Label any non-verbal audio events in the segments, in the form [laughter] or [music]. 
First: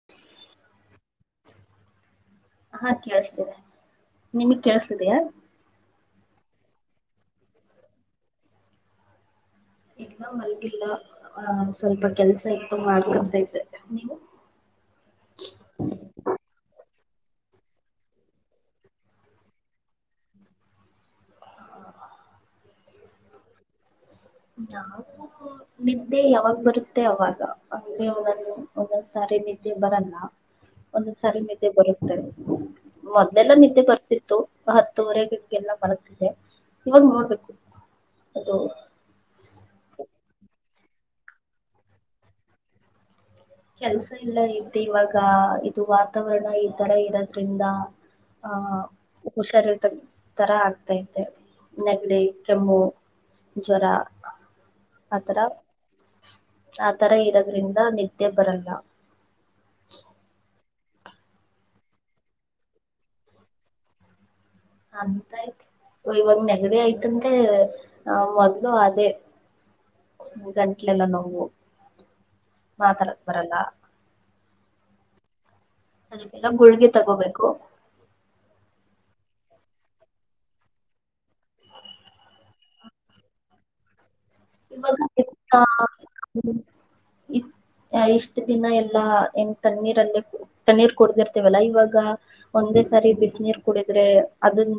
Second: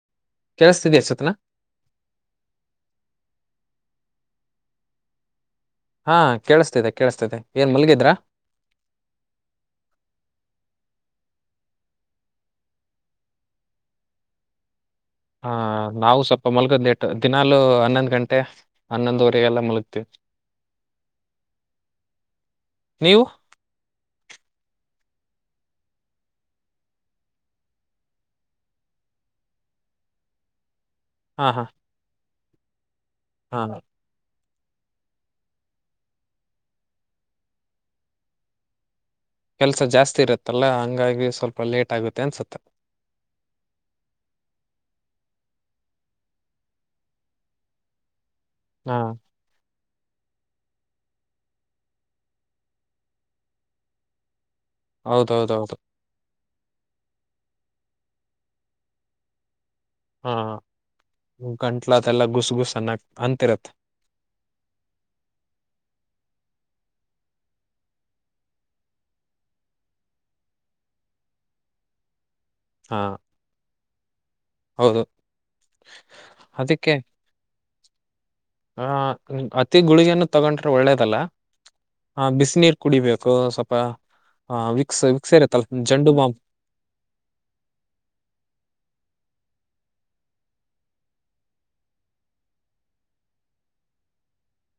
[inaudible] ಕೆೇಳಿಸತಿದೆ ಸ್ವಪ್ನಾ ಹಾ ಕೇಳಸ್ತಿದೆ ನಿಮಗ್ ಕೇಳಸ್ತಿದಿಯಾ ಹಾ, ಕೇಳಸ್ತಿದೆ -ಕೇಳಿಸಸ್ತಿದೆ ಏನ್ ಮಲಗಿದ್ರಾ ಇಲ್ಲ ಮಲರ್ಗಿಲ್ಲ ಆ ಸ್ವಲ್ಪ ಕೆಲ್ಸ ಇತ್ತು ಮಾಡ್ತಂತ ಇದ್ದೆ. ನೀವು ಹ, ನಾವು ಸ್ವಲ್ಪ ಮಲ್ಗದ್ ಲೇಟು ದಿನಾಲು ಹನ್ನೊಂದುಗಂಟೆ ಹನ್ನೊಂದುವರೆಗೆಲ್ಲ ಮುಲಗತೀವಿ. ನೀವು ಜ [inaudible] [inaudible] ನಿದ್ದೆ ಯಾವಾಗ ಬರುತ್ತೆ ಅವಾಗ ಅಂದ್ರೆ ಒಂದೊಂದ್ಸಾರಿ ನಿದ್ದೆ ಬರಲ್ಲ. ಒಂದೊಂದ್ಸಾರಿ ಹಾ ಹಾ ನಿದ್ದೆ ಬರುತ್ತೆ ಮೊದ್ಲೇಲ್ಲ ಹಾ ನಿದ್ದೆ ಬರ್ತಿತ್ತು. ಹತ್ತೂವರೆಗೆಲ್ಲ ಮಲ್ಗತ್ತಿದೆ ಇವಾಗ ನೋಡ್ಬೇಕು ಅದು ಕೆಲ್ಸ ಜಾಸ್ತಿ ಇರತ್ತಲ್ಲ ಹಂಗಾಗಿ ಸ್ವಲ್ಪ ಲೇಟ್ ಆಗುತ್ತೆ ಅನ್ಸುತ್ತೆ. ಕೆಲ್ಸ ಇಲ್ಲ ಇ್ದದೆ ಇವಾಗ ಇದು ವಾತಾವರಣ ಈ ತರ ಇರೋದ್ರಿಂದ. ಹಾ, ಹುಷಾರಿಲ್ಲ ತರ ಆಗ್ತೈತೆ ನೆಗಡಿ, ಕೆಮ್ಮು ಜ್ವರ ಆತರ ಹೌದೌದೌದು ಆತರ ಇರೋದ್ರಿಂದ ನಿದ್ದೆ ಬರಲ್ಲ. ಹಾ ಗಂಟ್ಲ ಅದೆಲ್ಲ ಗುಸು ಗುಸನ್ನ ಅಂತಿರತ್ತ. ಅಂತಯ್ತ್ ಇವಂದ್ ನೆಗಡಿ ಆಯ್ತಂದ್ರೆ ಆ ಮೊದ್ಲು ಅದೇ. ಗಂಟ್ಲೆಲ್ಲ ನೋವು ಹಾ ಮಾತಾಡಕ್ ಬರಲ್ಲ. ಹೌದು ಅದಕ್ಕೆಲ್ಲ ಗುಳಿಗೆ ತಗೋಬೇಕು. ಹ ಅತಿ ಗುಳಗಿಯನ್ನು ತಗೊಂಡ್ರೆ ಒಳ್ಳೇದಲ್ಲ. ಹಾ ಬಿಸ ನೀರ್ ಕುಡಿಬೇಕು ಸ್ವಲ್ಪ ಆ ಇವಾಗ ವಿಕ್ಸ್ ವಿಕ್ಸ ಎತ್ತ ಇರುತ್ತಲ್ಲ ಜಂಡು ಬಾಂಬ್. ಇತ್ ಇಷ್ಟ ದಿನ ಎಲ್ಲಾ ಏನ್ ತಣ್ಣೀರಲ್ಲೇ ತಣ್ಣೀರ್ ಕುಡ್ದಿರ್ತೇವಲ್ಲಾ ಇವಾಗ. ಒಂದೇ ಸಾರಿ ಬಿಸ ನೀರ್ ಕುಡಿದ್ರೆ ಅದನ್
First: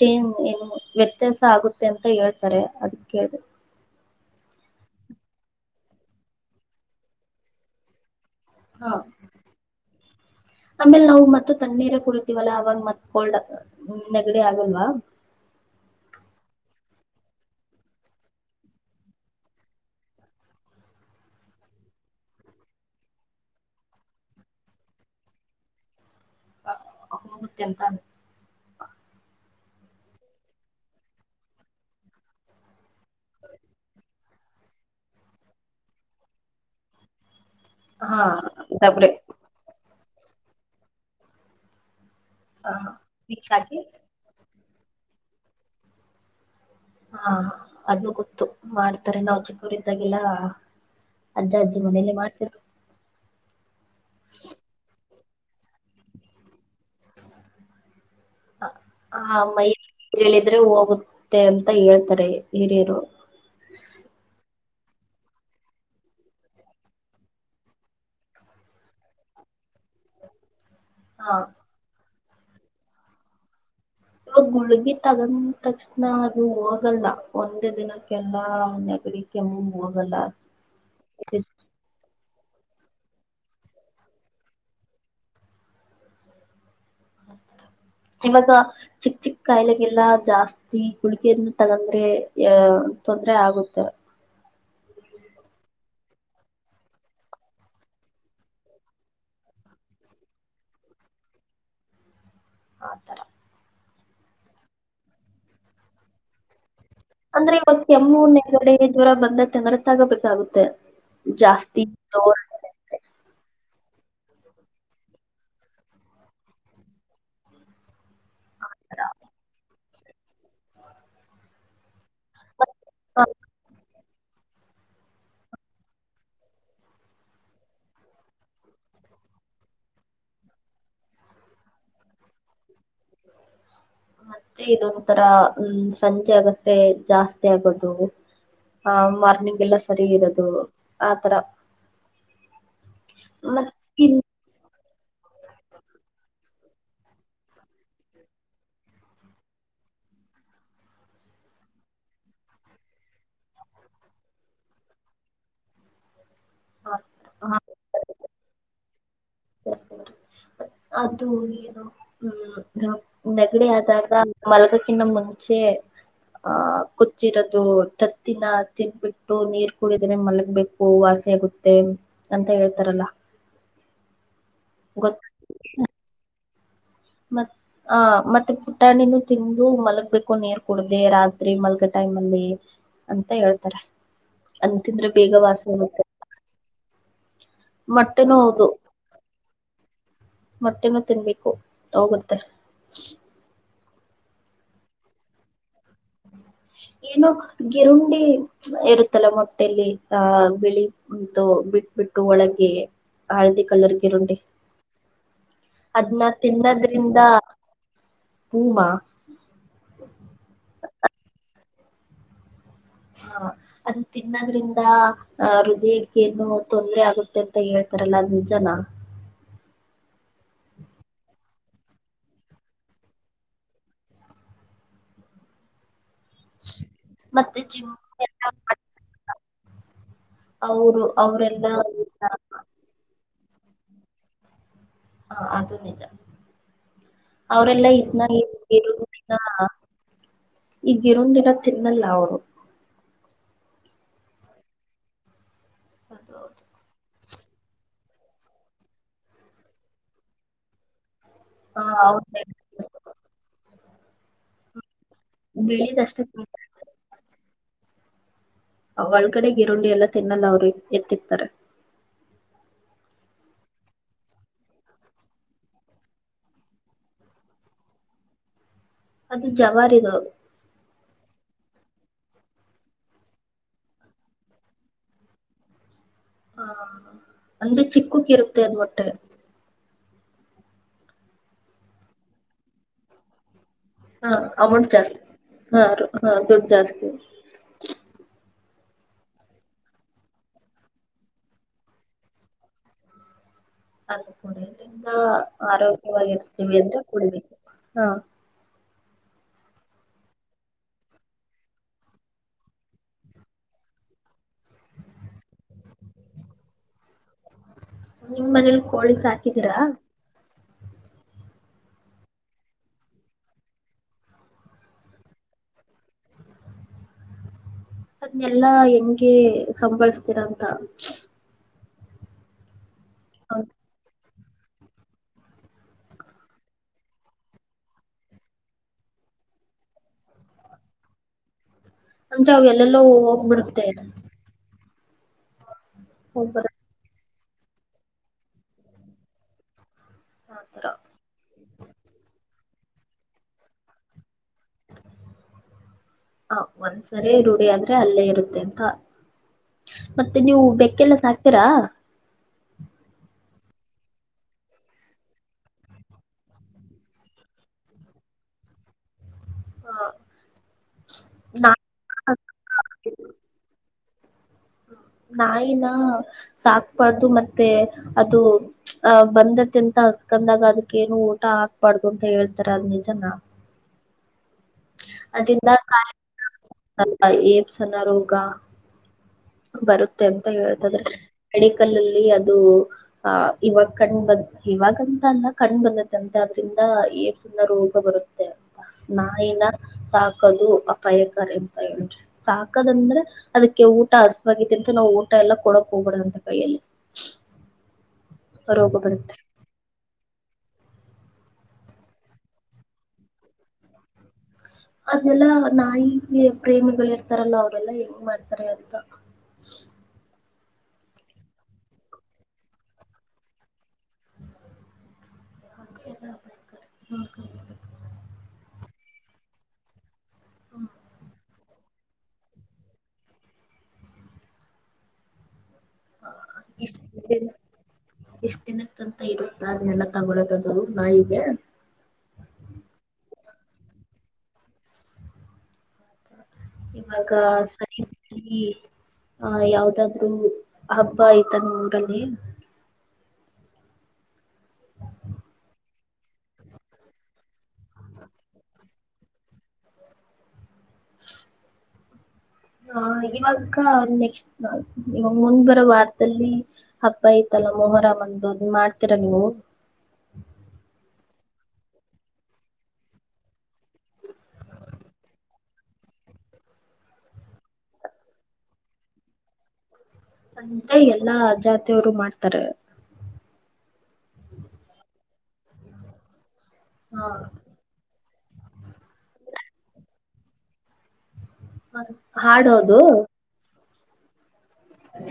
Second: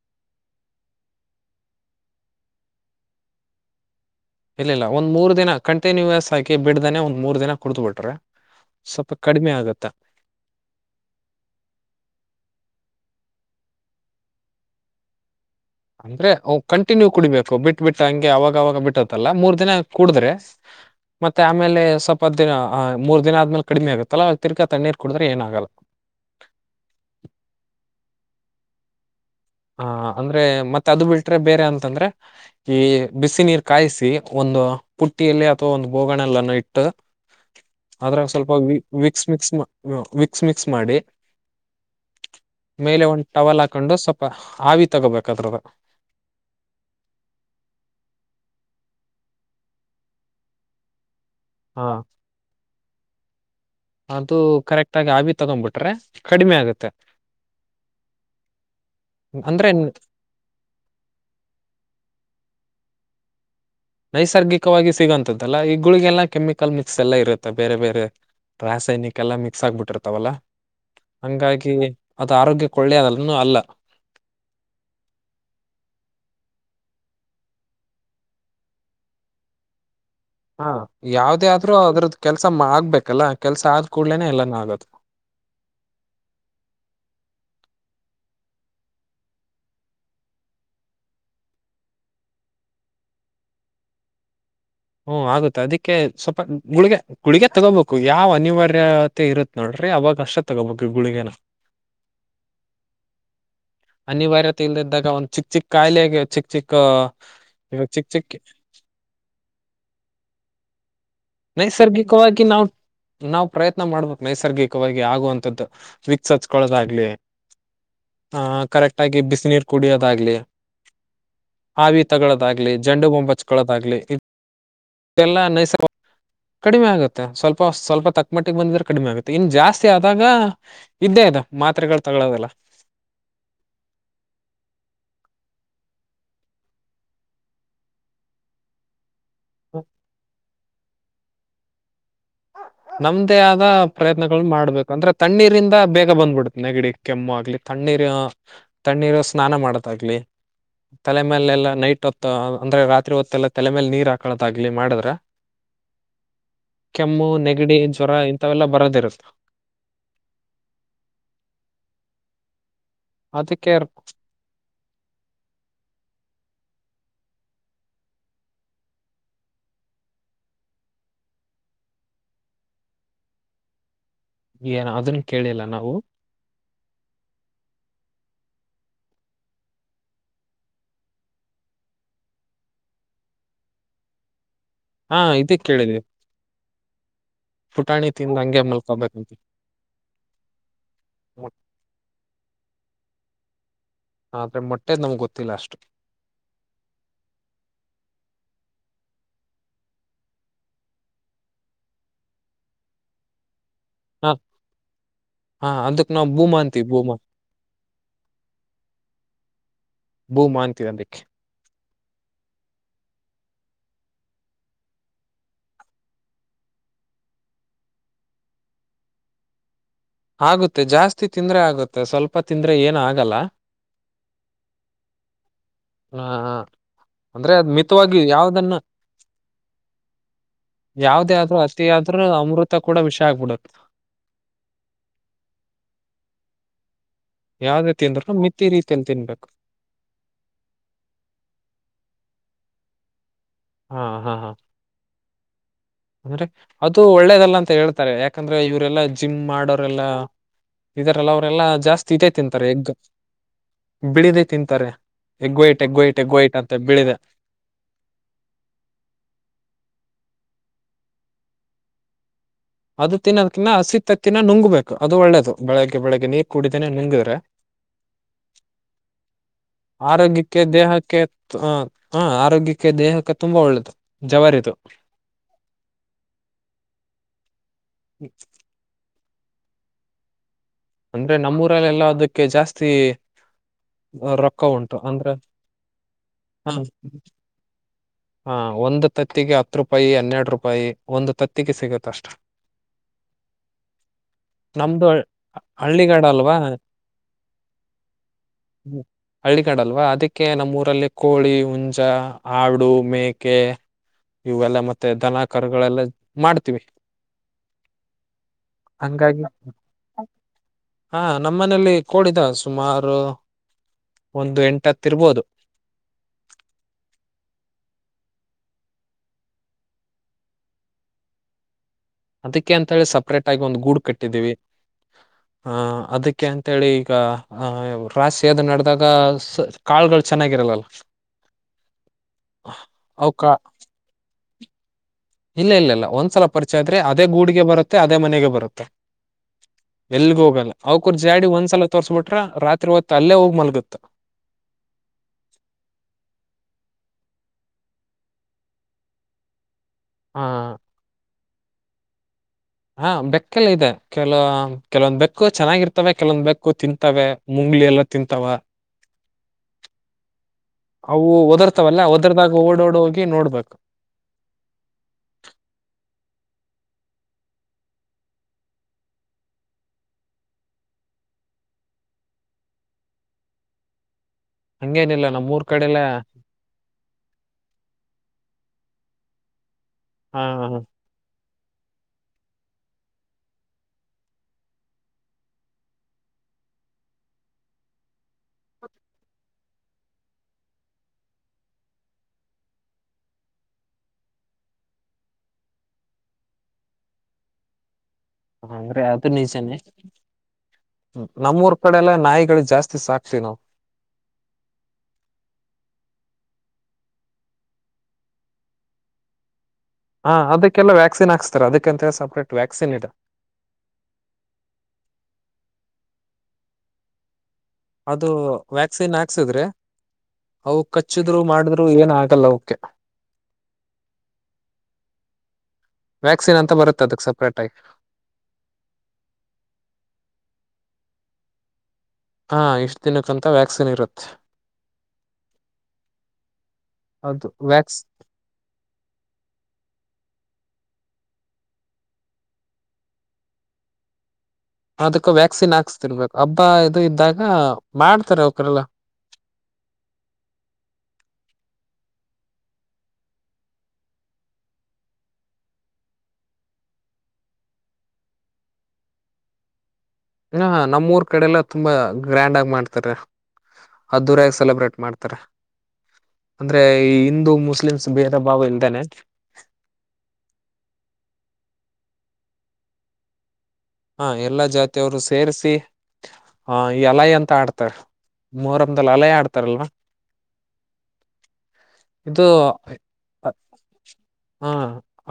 ಚೇನ್ ಏನು ವ್ಯತ್ಯಾಸ ಆಗುತ್ತೆ ಅಂತ ಹೇಳ್ತಾರೆ ಅದುಕೆಲ್ದೆ. ಇಲ್ಲ ಇಲ್ಲ ಒಂದ್ ಮೂರ್ ದಿನ ಕಂಟಿನ್ಯೂಸ್ ಹಾಕಿ ಬಿಡ್ದಾನೆ ಒಂದ್ ಮೂರ್ ದಿನ ಕುಡ್ದೂ ಬಿಟ್ರೆ. ಹಾ ಸ್ವಲ್ಪ ಕಡಿಮೆ ಆಗತ್ತೇ. ಆಮೇಲ್ ನಾವು ಮತ್ತ ತಣ್ಣೀರ ಕುಡತಿವಲ್ಲ ಅವಾಗ ಮತ್ ಕೋಲ್ಡ್ ನೆಗಡಿ ಆಗಲ್ವಾ. ಅಂದ್ರೆ ಕಂಟಿನ್ಯೂ ಕುಡಿಬೇಕು ಬಿಟ್ಟ ಬಿಟ್ಟ ಹಂಗೆ ಅವಾಗ ಅವವಾಗ ಬಿಟ್ಟತ್ತಲ್ಲ ಮೂರ್ ದಿನ ಕುಡಿದ್ರೆ. ಮತ್ತೆ ಆಮೇಲೆ ಸ್ವಲ್ಪ ದಿನ ಮೂ ದಿನ ಆದ್ಮೇಲೆ ಕಡಿಮ ಆಗುತ್ತಲ್ಲ ತಿರ್ಗಾ ತಣ್ಣೀರ್ ಕುಡ್ರೆ ಏನ ಆಗಲ್ಲ. ಹೋಗುತ್ತೆ ಅಂತ. ಹ ಅಂದ್ರೆ ಮತ್ತೆ ಅದು ಬಿಟ್ರೆ ಬೇರೆ ಅಂತಂದ್ರೆ ಈ ಬಿಸಿ ನೀರ್ ಕಾಯ್ಸಿ. ಒಂದು ಪುಟ್ಟಿಯಲ್ಲಿ ಅಥವಾ ಒಂದು ಬೋಗಣೆಲ್ಲನ್ನು ಇಟ್ಟು. ಹಾ ಆದ್ರ ಸ್ವಲ್ಪ ಡಬ್ರೆ ವಿಕ್ಸ್ ಮಿಕ್ಸ್ ಮಾ ವಿಕ್ಸ್ ಮಿಕ್ಸ್ ಮಾಡಿ ಹಾ ಮೇಲೆ ಒಂದು ಮಿಕ್ಸ್ ಟವಲ್ ಹಾಕಿ ಹಾಕೊಂಡು ಸಲ್ ಹಾವಿ ತಗೋಬೇಕಾದ್ರೊಳಗ. ಹಾ ಅದು ಗೊತ್ತು ಮಾಡ್ತಾರೆ ನಾವ್ ಚಿಕ್ಕವರ ಇದ್ದಾಗೆಲ್ಲಾ. ಅಜ್ಜ ಅಜ್ಜಿ ಹಾ ಮನೇಲಿ ಮಾಡ್ತರ. ಅದು ಕರೆಕ್ಟ್ ಆಗಿ ಆಬಿ ತಗೊಂಡ್ಬಿಟ್ರೆ ಕಡಿಮೆ ಆಗುತ್ತೆ. ಆ ಮೈ ಅಂದ್ರೆ ನ- ಹೇಳಿದ್ರೆ ಹೋಗುತ್ತೆ ಅಂತ ಹೇಳ್ತಾರೆ ಹಿರಿಯರು. ನೈಸರ್ಗಿಕವಾಗಿ ಸಿಗುವಂತದ್ದಲ್ಲ ಈ ಗುಳಿಗೆ ಎಲ್ಲ ಕೆಮಿಕಲ್ ಮಿಕ್ಸ್ ಎಲ್ಲ ಇರುತ್ತೆ ಬೇರೆ ಬೇರೆ. ರಾಸಾಯನಿಕ ಎಲ್ಲ ಮಿಕ್ಸ್ ಆಗ್ಬಿಟ್ಟಿರ್ತಾವಲ್ಲ. ಹಾ ಹಂಗಾಗಿ ಅದು ಆರೋಗ್ಯಒಳ್ಳೆ ಅನ್ನು ಅಲ್ಲ. ಇಗ ಗುಳ್ಗಿ ತಗಂಡಿ ತಕ್ಷಣ ಅದು ಹೋಗಲ್ಲ ಒಂದೇ ದಿನಕ್ಕೆಲ್ಲಾ ನೆಗಡಿ. ಕೆಮ್ಮ ಹೋಗಲ್ಲ. ಹಾ ಯಾವ್ದೇ ಆದ್ರರು ಅದ್ರದ್ದ ಕೆಲ್ಸ ಆಗ್ಬೇಕಲ್ಲ ಕೆಲ್ಸ ಆದ್ ಕೂಡ್ಲೇನೆ ಎಲ್ಲಾನ ಆಗದೂ. [inaudible] ಇವಾಗ ಚಿಕ್ಕ ಚಿಕ್ಕ ಕಾಯಿಲೆಗೆಲ್ಲಾ ಜಾಸ್ತಿ. ಈ ಗುಳಿಕಿಯನ್ನು ತಗಂದ್ರೆ ಅ ತೊಂದ್ರ ಆಗುತ್ತೆ. ಹ್ಮ ಆಗುತ್ತೆ ಅದಿಕ್ಕೆ ಸ್ವಲ್ಪ ಗುಳಿಗೆ. ಗುಳಿಗೆ ತಗೋಬೇಕು ಯಾವ್ ಅನಿವಾರ್ಯತೆ ಇರುತ್ ನೋಡ್ರಿ ಅವಾಗ ಅಷ್ಟೇ ತಗೋಬೇಕು ಗುಳಗೆನ. [inaudible] ಆತರ ಅನಿವಾರ್ಯತೆ ಇಲ್ದಿದ್ದಾಗ ಒಂದು ಚಿಕ್ ಚಿಕ್ಕ ಕಾಯಿಲೆಗೆ ಚಿಕ್ ಚಿಕ್ಕು. ಅಂದ್ರೆ ಇವತ್ತು ಕೆಮ್ಮೂ ನಗಡೆ ಜ್ವರ ಬಂದ ತಂದ್ರೆ ತಗೋಬೇಕಾಗುತ್ತೆ. ಜಾಸ್ತಿ ನೈಸರ್ಗಿಕವಾಗಿ ಜೋರಾಗಿ. ನಾವು. ನಾವು ಪ್ರಯತ್ನ ಮಾಡ್ಬೇಕು ನೈಸರ್ಗಿಕವಾಗಿ ಆಗುವಂತದ್ದು ವಿಕ್ಸ ಹಚ್ಕೊಳೋದಾಗ್ಲಿ. ಹ ಆ ತರ. ಕರೆಕ್ಟ್ ಆಗಿ ಬಿಸ ನೀರು ಕುಡಿಯೋದಾಗ್ಲಿ. ಆವಿಿ ತಗಳದಾಗ್ಲಿ ಜಂಡು ಬೊಂಬಚ್ಗಳದಾಗ್ಲಿ ಎಲ್ಲ ನೈಸರ್ಗ ಕಡಿಮೆ ಆಗುತ್ತೆ ಸ್ವಲ್ಪ ಸ್ವಲ್ಪ ತಕ್ಮಟ್ಟಿಗೆ ಬಂದಿದ್ರೆ ಕಡಿಮೆ ಆಗುತ್ತೆ ಇನ್ನು ಜಾಸ್ತಿ ಆದಾಗ ಇದ್ದೇ ಅದು ಮಾತ್ರೆಗಳು ತಗಳೋದಲ್ಲ ಮತ್ತೆ ಇದೊಂಂತರ ಹ್ಮ ಸಂಜೆ ಆಗಸ್ರೆ ಜಾಸ್ತಿ ಆಗೋದು ಹಾ ಮಾರ್ನಿಂಗ ಎಲ್ಲ ಸರಿ ಇರೋದು ಆತರ ನಮ್ದೇ ಆದ ಮತ್ತ ಪ್ರಯತ್ನ ಮಾಡ್ಬೇಕು ಅಂದ್ರೆ ತಣ್ಣೀರಿಂದ ಬೇಗ ಬಂದ್ಬಿಡ್ತ ನೆಗಿಡಿ ಕೆಮ್ಮು ಆಗ್ಲಿ ತಣ್ಣೀರ್ ತಣ್ಣೀರು ಸ್ನಾನ ಮಾಡತ್ಗಲಿ ತಲೆ ಮೇಲೆಲ್ಲ ನೈಟ್ ಹೊತ್ತ ಅಂದ್ರೆ ರಾತ್ರಿ ಹೊತ್ತ ಎಲ್ಲ ತಲೆ ಮೇಲೆ ನೀರ್ ಹಾಕಳದಾಗ್ಲಿ ಮಾಡಿದ್ರ ಕೆಮ್ಮು ನೆಗಡಿ ಜ್ವರ ಇಂಥವೆಲ್ಲಾ ಬರೋದಿರುತ್ತೆ ಅದು ಏನು ಹ್ಮ್ ನೆಗಡ ಅದಕ್ಕೆ ಆದಾಗ ಮಲಗ ಕಿನ್ನ ಮುಂಚೆ ಆಹ ಕುಚ್ಚಿರೋದು ತತ್ತಿನ ತಿನ್ಬಿಟ್ಟು ನೀರ್ ಕುಡಿದ್ರೆ ಮಲಗ್ಬೇಕು ವಾಸ ಆಗುತ್ತೆ ಮತ್ತೇ ಅಂತ ಹೇಳ್ತಾರಲ್ಲ ಏನ್ ಅದನ್ನು ಗೊತ್ತ ಕೇಳಿಲ್ಲ ನಾವು ಮತ್ತ ಹ ಮತ್ತೆ ಪುಟ್ಟಾಣಿನೂ ತಿಂದು ಮಲ್ಗ್ಬೇಕು ನೀರ್ ಕುಡ್ದ ರಾತ್ರಿ ಮಲ್ಗ ಟೈಮ್ ಅಲ್ಲಿ ಅಂತ ಹೇಳ್ತಾರೆ ಅಂತಿಂದ್ರೆ ಹಾ ಬೇಗ ಇದ ವಾಸ ಕೇಳಿದ್ವಿ ಹೋಗ ಪುಟಾಣಿ ಮೊಟ್ಟೆ ತಿಂದ ನ ಹಂಗೆ ಹೌದು ಮಲ್ಕೋಬೇಕಂತ ಮೊಟ್ಟೆ ಮ ತಿನ್ಬೇಕು ಮೊಟ್- ಹೋಗುತ್ತೆ ಆದ್ರೆ ಮಟ್ಟೇದ್ ನಮ್ಗ್ ಗೊತ್ತಿಲ್ಲ ಅಷ್ಟು ಏನುೋ ಗಿರುಂಡಿ ಇರುತ್ತಲ್ಲ ಮೊಟ್ಟೆಯಲ್ಲಿ ಆ ಬಿಳಿ ಅಂತೂ ಬಿಟ್ ಬಿಟ್ಟು ಒಳಗೆ ಹಳದಿ ಕಲರ್ ಹ ಗಿರುಂಡಿ ಹಾ ಅದಕ್ ಅದ್ನ್ನ ನಾವ್ ಭೂಮ ಅಂತೀವಿ ಭೂಮ ತಿನ್ನದ್ರಿಂದ ಪೂಮ ಭೂ ಮಾ ಅ್ಂತ ಅನ್ಕ್ಕೆ ಹಾ ಅದು ತಿನ್ನದ್ರಿಂದ ಆ ಹೃದಯಕ್ಕ ಏನು ತೊಂದ್ರರೆ ಆಗುತ್ತೆ ಅಂತ ಹೇಳ್ತಾರಲ್ಲ ಅ್ವಿಜನ ಆಗುತ್ತೆ ಜಾಸ್ತಿ ತಿಂದ್ರೆ ಆಗುತ್ತೆ ಸ್ವಲ್ಪ ತಿಂದ್ರೆ ಏನು ಆಗಲ್ಲ [inaudible] ಹಾ ಅಂದ್ರೆ ಮತ್ತೆ ಅದ್ ಜಿಮ್ ಮಿತವಾಗಿ ಯಾವ್ದನ್ನ ಅವ್ರು ಯಾವದೇ ಆದ್ರು ಅವ್ರೆಲ್ಲಾ ಅತಾದ್ರರು ಅಮೃತ ಕೂಡ ವಿಷ ಆಗ್ಬಿಡದು ಹಾ ಅದು ನಿಜ ಯಾವ್ದೇ ಅವರೆಲ್ಲಾ ತಿಂದ್ರು ಮಿತಿ ರೀತಿಯಲ್ಲಿ ಇದನ್ನ ತಿನ್ಬೇಕು ಈ ಗಿರುಂದಿರೋ ತಿನ್ನಲ್ಲ ಅವ್ರು ಹಾ ಹಾ ಹಾ ಅವ್ರು. ಅಂದ್ರೆ ಅದು ಒಳ್ಳೇದಲ್ಲ ಅಂತ ಹೇಳ್ತಾರೆ ಯಾಕಂದ್ರೆ ಇವರೆಲ್ಲಾ ಜಿಮ್ ಮಾಡೋರೆಲ್ಲಾ ಇದಾರಲ್ಲ ಅವರೆೆಲ್ಲಾ ಹಾ ಜಾಸ್ತಿ ಹೌದ ಇದದೆ ತಿಂತಾರೆ ಎಗ್ ಬಿಳಿದೇ ತಿಂತಾರೆ ಎಗ್ಗೋಯಟ್ು ಎಗ್ಗೋಯಟ್ ಬಿಳಿದಷ್ಟೇ ಎಗ್ಗೋಯಟ್ ತಿಂತಾರ ಅಂತ ಬಿಳಿದೆ ಒಳಗಡೆ ಗಿರುಳ್ಳಿ ಎಲ್ಲ ತಿನ್ನಲ್ಲ ಅವ್ರು ಎತ್ತಿರ್ತಾರೆ ಅದು ತಿನ್ನೋದಕಿನ್ನ ಹಸಿ ತತ್ತಿನ ನುಂಗ್ಬೇಕು ಅದು ಒಳ್ಳೇದು ಬೆಳಗ್ಗೆ ಬೆಳಗ್ಗೆ ನೀರ್ ಕುಡಿದೇ ನುಂಗಿದ್ರೆ [inaudible] ಅದು ಜವಾರ ಇದು ಕ ದೇಹಕ್ಕೆ ಹ ಆರೋಗ್ಯಕ್ಕೆ ದೇಹಕ್ಕೆ ತುಂಬಾ ಒಳ್ಳೇದು ಜವರತು ಹಾ ಅಂದ್ರೆ ಚಿಕ್ಕಕ್ಕ ಇರುತ್ತೆ ಅದ ಮಟ್ಟೆ ಅಂದ್ರೆ ನಮ್ಮೂರಲ್ಲೆಲ್ಲ ಅದಕ್ಕೆ ಜಾಸ್ತಿ ಹಾ ರೊಕ್ಕ ಉಂಟು ಜಾಸ್ತಿ ಅಂದ್ರೆ ಹಾ ರು- ಹಾ ದುಡ್ಡು ಹ ಜಾಸ್ತಿ ಹಾ ಒಂದು ತತ್ತಿಗೆ ಹತ್ ರೂಪಾಯಿ ಹನ್ನೆರಡು ರೂಪಾಯಿ ಒಂದು ತತ್ತಿಗೆ ಸಿಗತ್ತ ಅಷ್ಟ [inaudible] ಅದು ಕಡ್ರಿಂದ ನಮ್ದು ಹಳ್ಳಿಗಾಡ ಅಲ್ವಾ ಆರೋಗ್ಯವಾಗಿರ್ತೀವಿ ಅಂದ್ರೆ ಕುಡಿಬೇಕು ಹಾ ಹ್ಮ್ ಹಳ್ಳಿಗಡಲ್ವಾ ಅದಕ್ಕೆ ನಮ್ಮೂರಲ್ಲಿ ಕೋಳಿ ಹುಂಜ ಆಡು ಮೇಕೆ ಇವೆಲ್ಲ ಮತ್ತೆ ದನ ಕರ್ಗಳೆಲ್ಲ ಮಾಡ್ತೀವಿ ನಿಮ್ ಮನೇಲಿ ಕೋಳಿ ಹಂಗಾಗಿ ಸಾಕಿದ್ದೀರಾ ಹಾ ನಮ್ಮನೆಲಿ ಕೋಡಿದ ಸುಮಾರು ಒಂದು ಎಂಟ ಹತ್ತ ಇರ್ಬೋದು ಅದನ್ನಲ್ಲಾ ಹೆಂಗೆ ಸಂಬಳಸ್ತೀರಂತ ಅದಕ್ಕೆ ಅಂತ ಹೇಳಿ ಸಪ್ರೇಟ್ ಆಗಿ ಹೌದ್. ಒಂದ್ ಗೂಡು ಕಟ್ಟಿದೀವಿ ಆಹ ಅದಕ್ಕೆ ಅಂತೇಳಿ ಈಗ ಅ ರಾಸ ಅದು ನಡೆದಾಗ ಕಾಳಗಳು ಚೆನ್ನಾಗಿರಲ್ಲಲ್ಲ ಅಂದ್ರೆ ಅವ ಎಲ್ಲೋ ಅವಕ ಹೋಗ್ಬಿಡ್ತೇ ಇಲ್ಲ ಇಲ್ಲ ಇಲ್ಲ ಒಂದ್ಸಲ ಪರಿಚಯ ಹೋಗ್ಬರತ್ತೆ ಆದ್ರೆ ಅದೇ ಗೂಡಿಗೆ ಬರುತ್ತೆ ಅದೇ ಮನೆಗೆ ಬರುತ್ತೆ ಎಲ್ಗ ಹೋಗಲ್ಲ ಆತರ ಅವ್ಕೂರ್ ಜಾಡಿ ಒಂದ್ಸಲ ತೋರಿಸಬಿಟ್ರೆ ರಾತ್ರಿ ಹೊತ್ತ ಅಲ್ಲೇ ಹೋಗ್ ಮಲ್ಗುತ್ತ ಹ ಒಂದ್ಸರಿ ರೂಢಿ ಆದ್ರೆ ಅಲ್ಲೇ ಇರುತ್ತೆ ಅಂತ ಮತ್ತೆ ನೀವು ಹಾ ಬೆಕ್ಕೆಲ್ಲ ಸಾಕ್ತೀರಾ ಹಾ ಬೆಕ್ಕಲ್ಲ ಇದೆ ಕೆಲವ ಕೆಲವೊಂದ್ ಬೆಕ್ಕು ಚೆನ್ನಾಗಿರ್ತವೆ ಕೆಲವೊಂದ್ ಬೆಕ್ಕು ತಿಂತವೆ ಮುಂಗ್ಳಲ್ಲ ತಿಂತಾವ ಹಾ ಅವು ನಾ ಒದರ್ತಾವಲ್ಲ ಒದರ್ದಾಗ ಓಡೋಡ್ ಹೋಗಿ ನೋಡ್ಬೇಕು ನಾಯಿನ ಸಾಕ್ಬಾರ್ದು ಮತ್ತೆ ಅದು ಅ ಬಂದ ತಿಂತ ಹಸ್ಕಂದಾಗ ಅದಕ್ಕ ಏನು ಊಟ ಹಾಕ್ಬಾರ್ದು ಅಂತ ಹೇಳ್ತಾರ ಅದ್ ನಿಜನ ಹಂಗೇನಿಲ್ಲ ನಮ್ಮೂರ್ ಅದಂದ ಕಡೆಲ್ಲ ಕಾಯಿಲೆ [inaudible] ಏಮ್ಸ್ ಅನ್ನ ರೋಗ ಬರುತ್ತೆ ಹಾ ಅಂತ ಹಾ, ಹೇಳ್ತಾದ್ರೆ ಮಡಿಕಲ್ಲ್ಲಲಿ ಅದು ಆ ಇವಾಗ ಕಣ್ ಬಂದ ಇವಾಗಂತ ಅಲ್ಲ ಕಣ್ ಬಂದತ್ತ ಅಂತ ಅದ್ರಿಂದ ನ್ನ ರೋಗ ಬರುತ್ತೆ ಅಂತ ನಾಯಿನ ಸಾಕದು ಅಪಾಯಕಾರಿ ಅಂತ ಹೇಳ್ರಿ ಸಾಕದಂದ್ರೆ ಅದಕ್ಕೆ ಊಟ ಹಸವಾಗೈತಿ ಅಂತ ನಾವು ಊಟ ಎಲ್ಲಾ ಕೊಡಕ್ ಹೋಗಬಡದ ಅಂತ ಕೈಯಲ್ಲಿ ರೋಗ ಅಂದ್ರೆ ಅಧು ಬರುತ್ತೆ ನೀಜನೆೇ ನಮ್ಮೂರ್ ಕಡೆ ಎಲ್ಲಾ ನಾಯಿಗಳು ಜಾಸ್ತಿ ಸಾಕ್ಥೀವ್ ನಾವು ಅದೆಲ್ಲ ನಾಯಿ ಪ್ರೇಮಿಗಳ ಇರ್ತಾರಲ್ಲ ಅವರೆಲ್ಲಾ ಹೆಂಗ್ ಮಾಡ್ತಾರೆ ಅಂತ ಹಾ ಅದಕ್ಕೆಲ್ಲ ವ್ಯಾಕ್ಸಿನ್ ಹಾಕ್ಸ್ತಾರೆ ಅದಕ್ಕಂತ ಹೇಳ ಸಪ್ರೇಟ್ ವ್ಯಾಕ್ಸನ್ ಇದ ಹ್ಮ್ ಅದು ವ್ಯಾಕ್ಸಿನ್ ಹಾಕ್ಸಿದ್ರೆ ಅವು ಕಚ್ಚಿದ್ರು ಮಾಡಿದ್ರು ಏನ್ ಆಗಲ್ಲ ಅವ [inaudible] ವ್ಯಾಕ್ಸಿನ್ ಅಂತ ಬರುತ್ತದಕ್ ಸಪ್ರೇಟ್ ಆಗಿ ಎಷ್ಟ ದಿನಕ್ಕಂತ ಇರುತ್ತೆ ಅದನ್ನೆಲ್ಲ ತಗೊಳೋಕದು ನಾಯಿಗೆ ಹಾ ಇಷ್ಟು ದಿನಕ್ಕಂತ ವ್ಯಾಕ್ಸಿನ್ ಇರುತ್ತೆ ಆಗ ಅದು ವ್ಯಾಕ್ಸ್ ಸರಿ ಈ ಆ ಯಾವ್ದಾದ್ರು ಹಬ್ಬ ಆಯ್ತಾ ನಿಮ್ಮ ಊರಲ್ಲಿ ಅದಕ್ಕ ವ್ಯಾಕ್ಸಿನ್ ಹಾಕ್ಸ್ತಿರ್ಬೇಕು ಹಬ್ಬ ಇದು ಇದ್ದಾಗ ಮಾಡ್ತಾರೆ ಅವಕರೆಲ್ಲ [inaudible] ಹ ಇವಾಗ ನೆಕ್ಸ್ಟ್ ಇವಾಗ ಮುಂದ್ ಬರೋ ವಾರದಲ್ಲಿ ಹಬ್ಬಐತಲ್ಲ ಮೊಹರ ಅಂದು ಅದು ಮಾಡ್ತೀರಾ ನೀವು ಇ ನಮ್ಮ್ಊರ್ ಕಡೆ ಎಲ್ಲಾ ತುಂಬಾ ಗ್ರ್ಯಾಂಡ್ ಆಗಿ ಮಾಡ್ತಾರೆ ಅದ್ದೂರಯಾಗ್ ಸೆಲೆಬ್ರೇಟ್ ಮಾಡ್ತಾರ ಅಂದ್ರೆ ಈ ಹಿಂದೂ ಮುಸ್ಲಿಮ್ಸ್ ಭೇದ ಭಾವ ಇಲ್ದಾನನೆ ಅಂದ್ರೆ ಎಲ್ಲಾ ಜಾತಿಯವರು ಮಾಡ್ತಾರೆ ಹ ಎಲ್ಲಾ ಜಾತಿಯವರು ಸೇರಿಸಿ ಆ ಈ ಅಲಾಯ ಅಂತ ಆಡ್ತಾರೆ- ಮೊಹರಂದಲಿ ಅಲ ಆಡ್ತಾರಲ್ವಾ ಇದು ಹಾಡೋದು ಹಾ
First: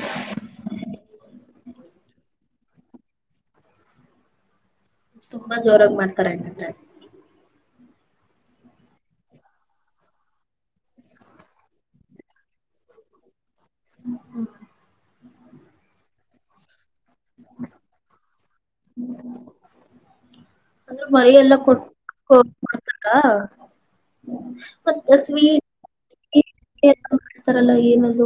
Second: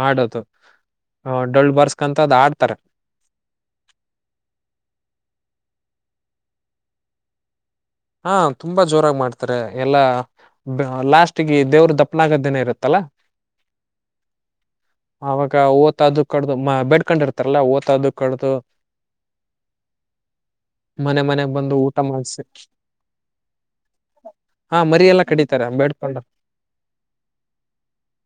ಆಡದು ಡೊಳ್ಳ ಬರ್ಸ್ಕಂತ ಅದ್ ಆಡ್ತಾರೆ ತುಂಬಾ ಜೋರಾಗಿ ಮಾಡ್ತಾರೆ ಹೆಂಗಂದ್ರೆ ಹಾ ತುಂಬಾ ಜೋರಾಗಿ ಮಾಡ್ತಾರೆ ಎಲ್ಲಾ ಲಾಸ್ಟ್ಗೆ ದೇವ್ರ ದಪ್ಪನಾಗದನೇ ಇರುತ್ತಲ್ಲಾ ಹ್ಮ ಹ್ಮ ಆವಾಗ ಓತದು ಕಡ್ದು ಮ ಬಡ್ಕೊಂಡಿರ್ತಾರಲ್ಲ ಓತದು ಕಡ್ದು ಅಂದ್ರೆ ಮನೆ ಮನೆಗ್ ಬಂದು ಊಟ ಮಾಡಸ ಹ ಹಾ ಮರಿ ಮತ್ತ ಎಲ್ಲಾ ಸ್ ಕಡಿತಾರೆ ಬೇಡ್ಕೊಂಡ [inaudible] ಮಾಡ್ತಾರಲ್ಲ ಏನಲ್ಲೂ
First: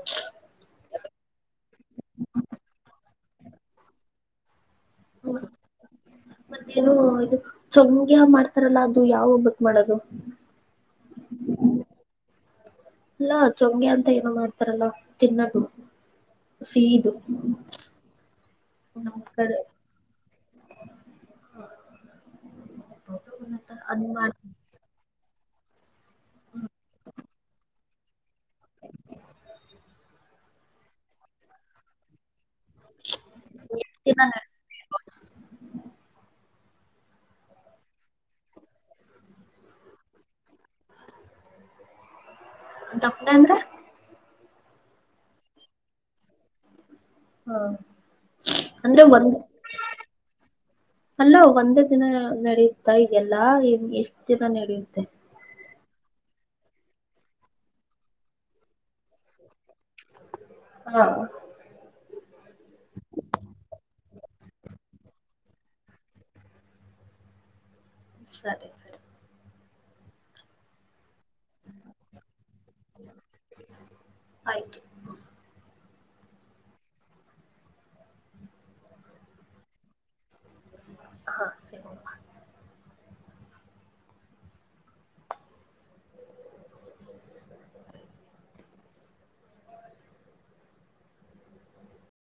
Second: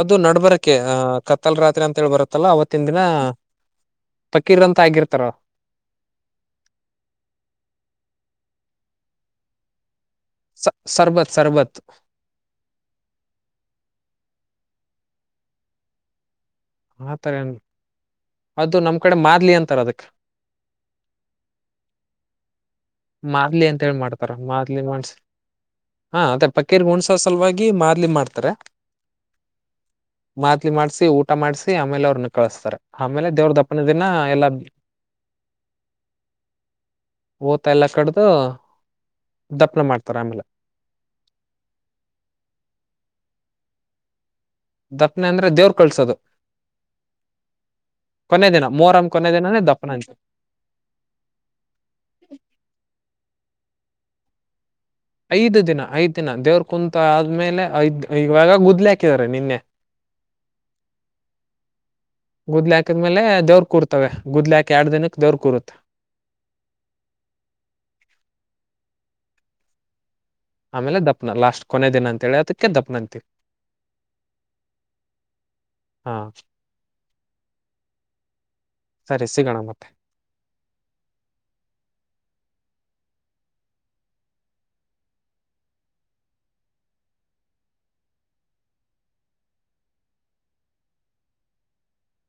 ಅದು ನಡ್ಬರಕ್ಕೆೆ ಆ ಕತ್ತಲ್ ರಾತ್ರಿ ಅಂತ ಹೇಳಿ ಬರತ್ತಲ್ಲ ಅವತ್ತಿನ ದಿನ ಪಕೀರ್ ಅಂತ ಆಗಿರ್ತಾರ ಮತ್ತೇನು ಇದು ಚಂಗ್ಯ ಮಾಡ್ತಾರಲ್ಲ ಅದು ಯಾವ ಒಬ್ಬಕ್ ಮಾಡೋದು ಸ ಸರ್ಬತ್ ಸರ್ಬತ್ ಅಲ್ಲಾ ಚೊಗೆ ಅಂತ ಏನೋ ಮಾಡ್ತಾರಲ್ಲ ತಿನ್ನದು ಸೀದು ಆತರ ಏನ್ ಅದು ನಮ್ ಕಡೆ ನಮದ ಮಾದ್ಲಿ ಅಂತಾರ ಅದಕ್ [unintelligible] ಮಾದ್ಲಿ ಅಂತ ಹೇಳಿ ಮಾಡ್ತಾರ ಮಾದ್ಲಿ ಮನ್ಸ ಹಾ ಅದೇ ಪೇರಿಗೆ ಹ ಒಣ್ಸ ಸಲುವಾಗಿ ಮಾರ್ಲಿ ಮಾಡ್ತಾರೆ [unintelligible] ಮಾತ್ಲಿ ಮಾಡ್ಸಿ ಊಟ ಮಾಡ್ಸಿ ಆಮೇಲೆ ಅವ್ರನ್ನ ಕಳಸ್ತಾರೆ ಆಮೇಲೆ ದೇವ್ರ ದಪ್ಪನ ದಿನ ಎಲ್ಲಾ ಎಲ್ಲ ಕಡ್ದು ದಪ್ಪನ ಮಾಡ್ತಾರೆ ಆಮೇಲೆ ತಪ್ಪನ ಅಂದ್ರೆ ದಪ್ಪನೆ ಅಂದ್ರೆ ದೇವ್ರರು ಕಳ್ಸೋದು ಹ ಕೊನೇ ದಿನ ಅಂದ್ರೆ ಮೋರಂ ಕೊನೆೇ ಒಂದ್ ದಿನ ದಪ್ಪನ ಅಂಂತೆ ಅಲ್ಲ ಒಂದೇ ದಿನ ನಡೆಯುತ್ತಾ ಇಗೆಲ್ಲಾ ಎಷ್ಟ್ ದಿನ ನಡೆಯುತ್ತೆ ಐದು ದಿನ ಐದ್ ದಿನ ದೇವ್ರ ಕುಂತ ಆದ್ಮೇಲೆ ಐದ್ ಇವಾಗ ಗುದ್ಲೆ ಹಾಕಿದಿದ್ದಾರೆ ನಿನ್ನೆ [unintelligible] ಹಾ ಗುದ್ಲಿಾಕಿದ್ಮೇಲೆ ದವ್ರು ಕೂರ್ತವೆ ಗುದ್ ಹಾಕಕ್ ಎರಡ್ ದಿನಕ್ಕೆ ದವ್ ಕೂರುತ್ ಸರಿ ಸರಿ ಆಮೇಲೆ ದಪ್ಪನ ಲಾಸ್ಟ್ ಕೊನೆ ದಿನ ಅಂತೇಳಿ ಅದಕ್ಕೆದ ದಪ್ನ ಅಂತ ಆಯ್ತು ಹಾ ಸರಿ ಸಿಗೋಣ ಮತ್ತೆ ಹಾ ಸಿಗ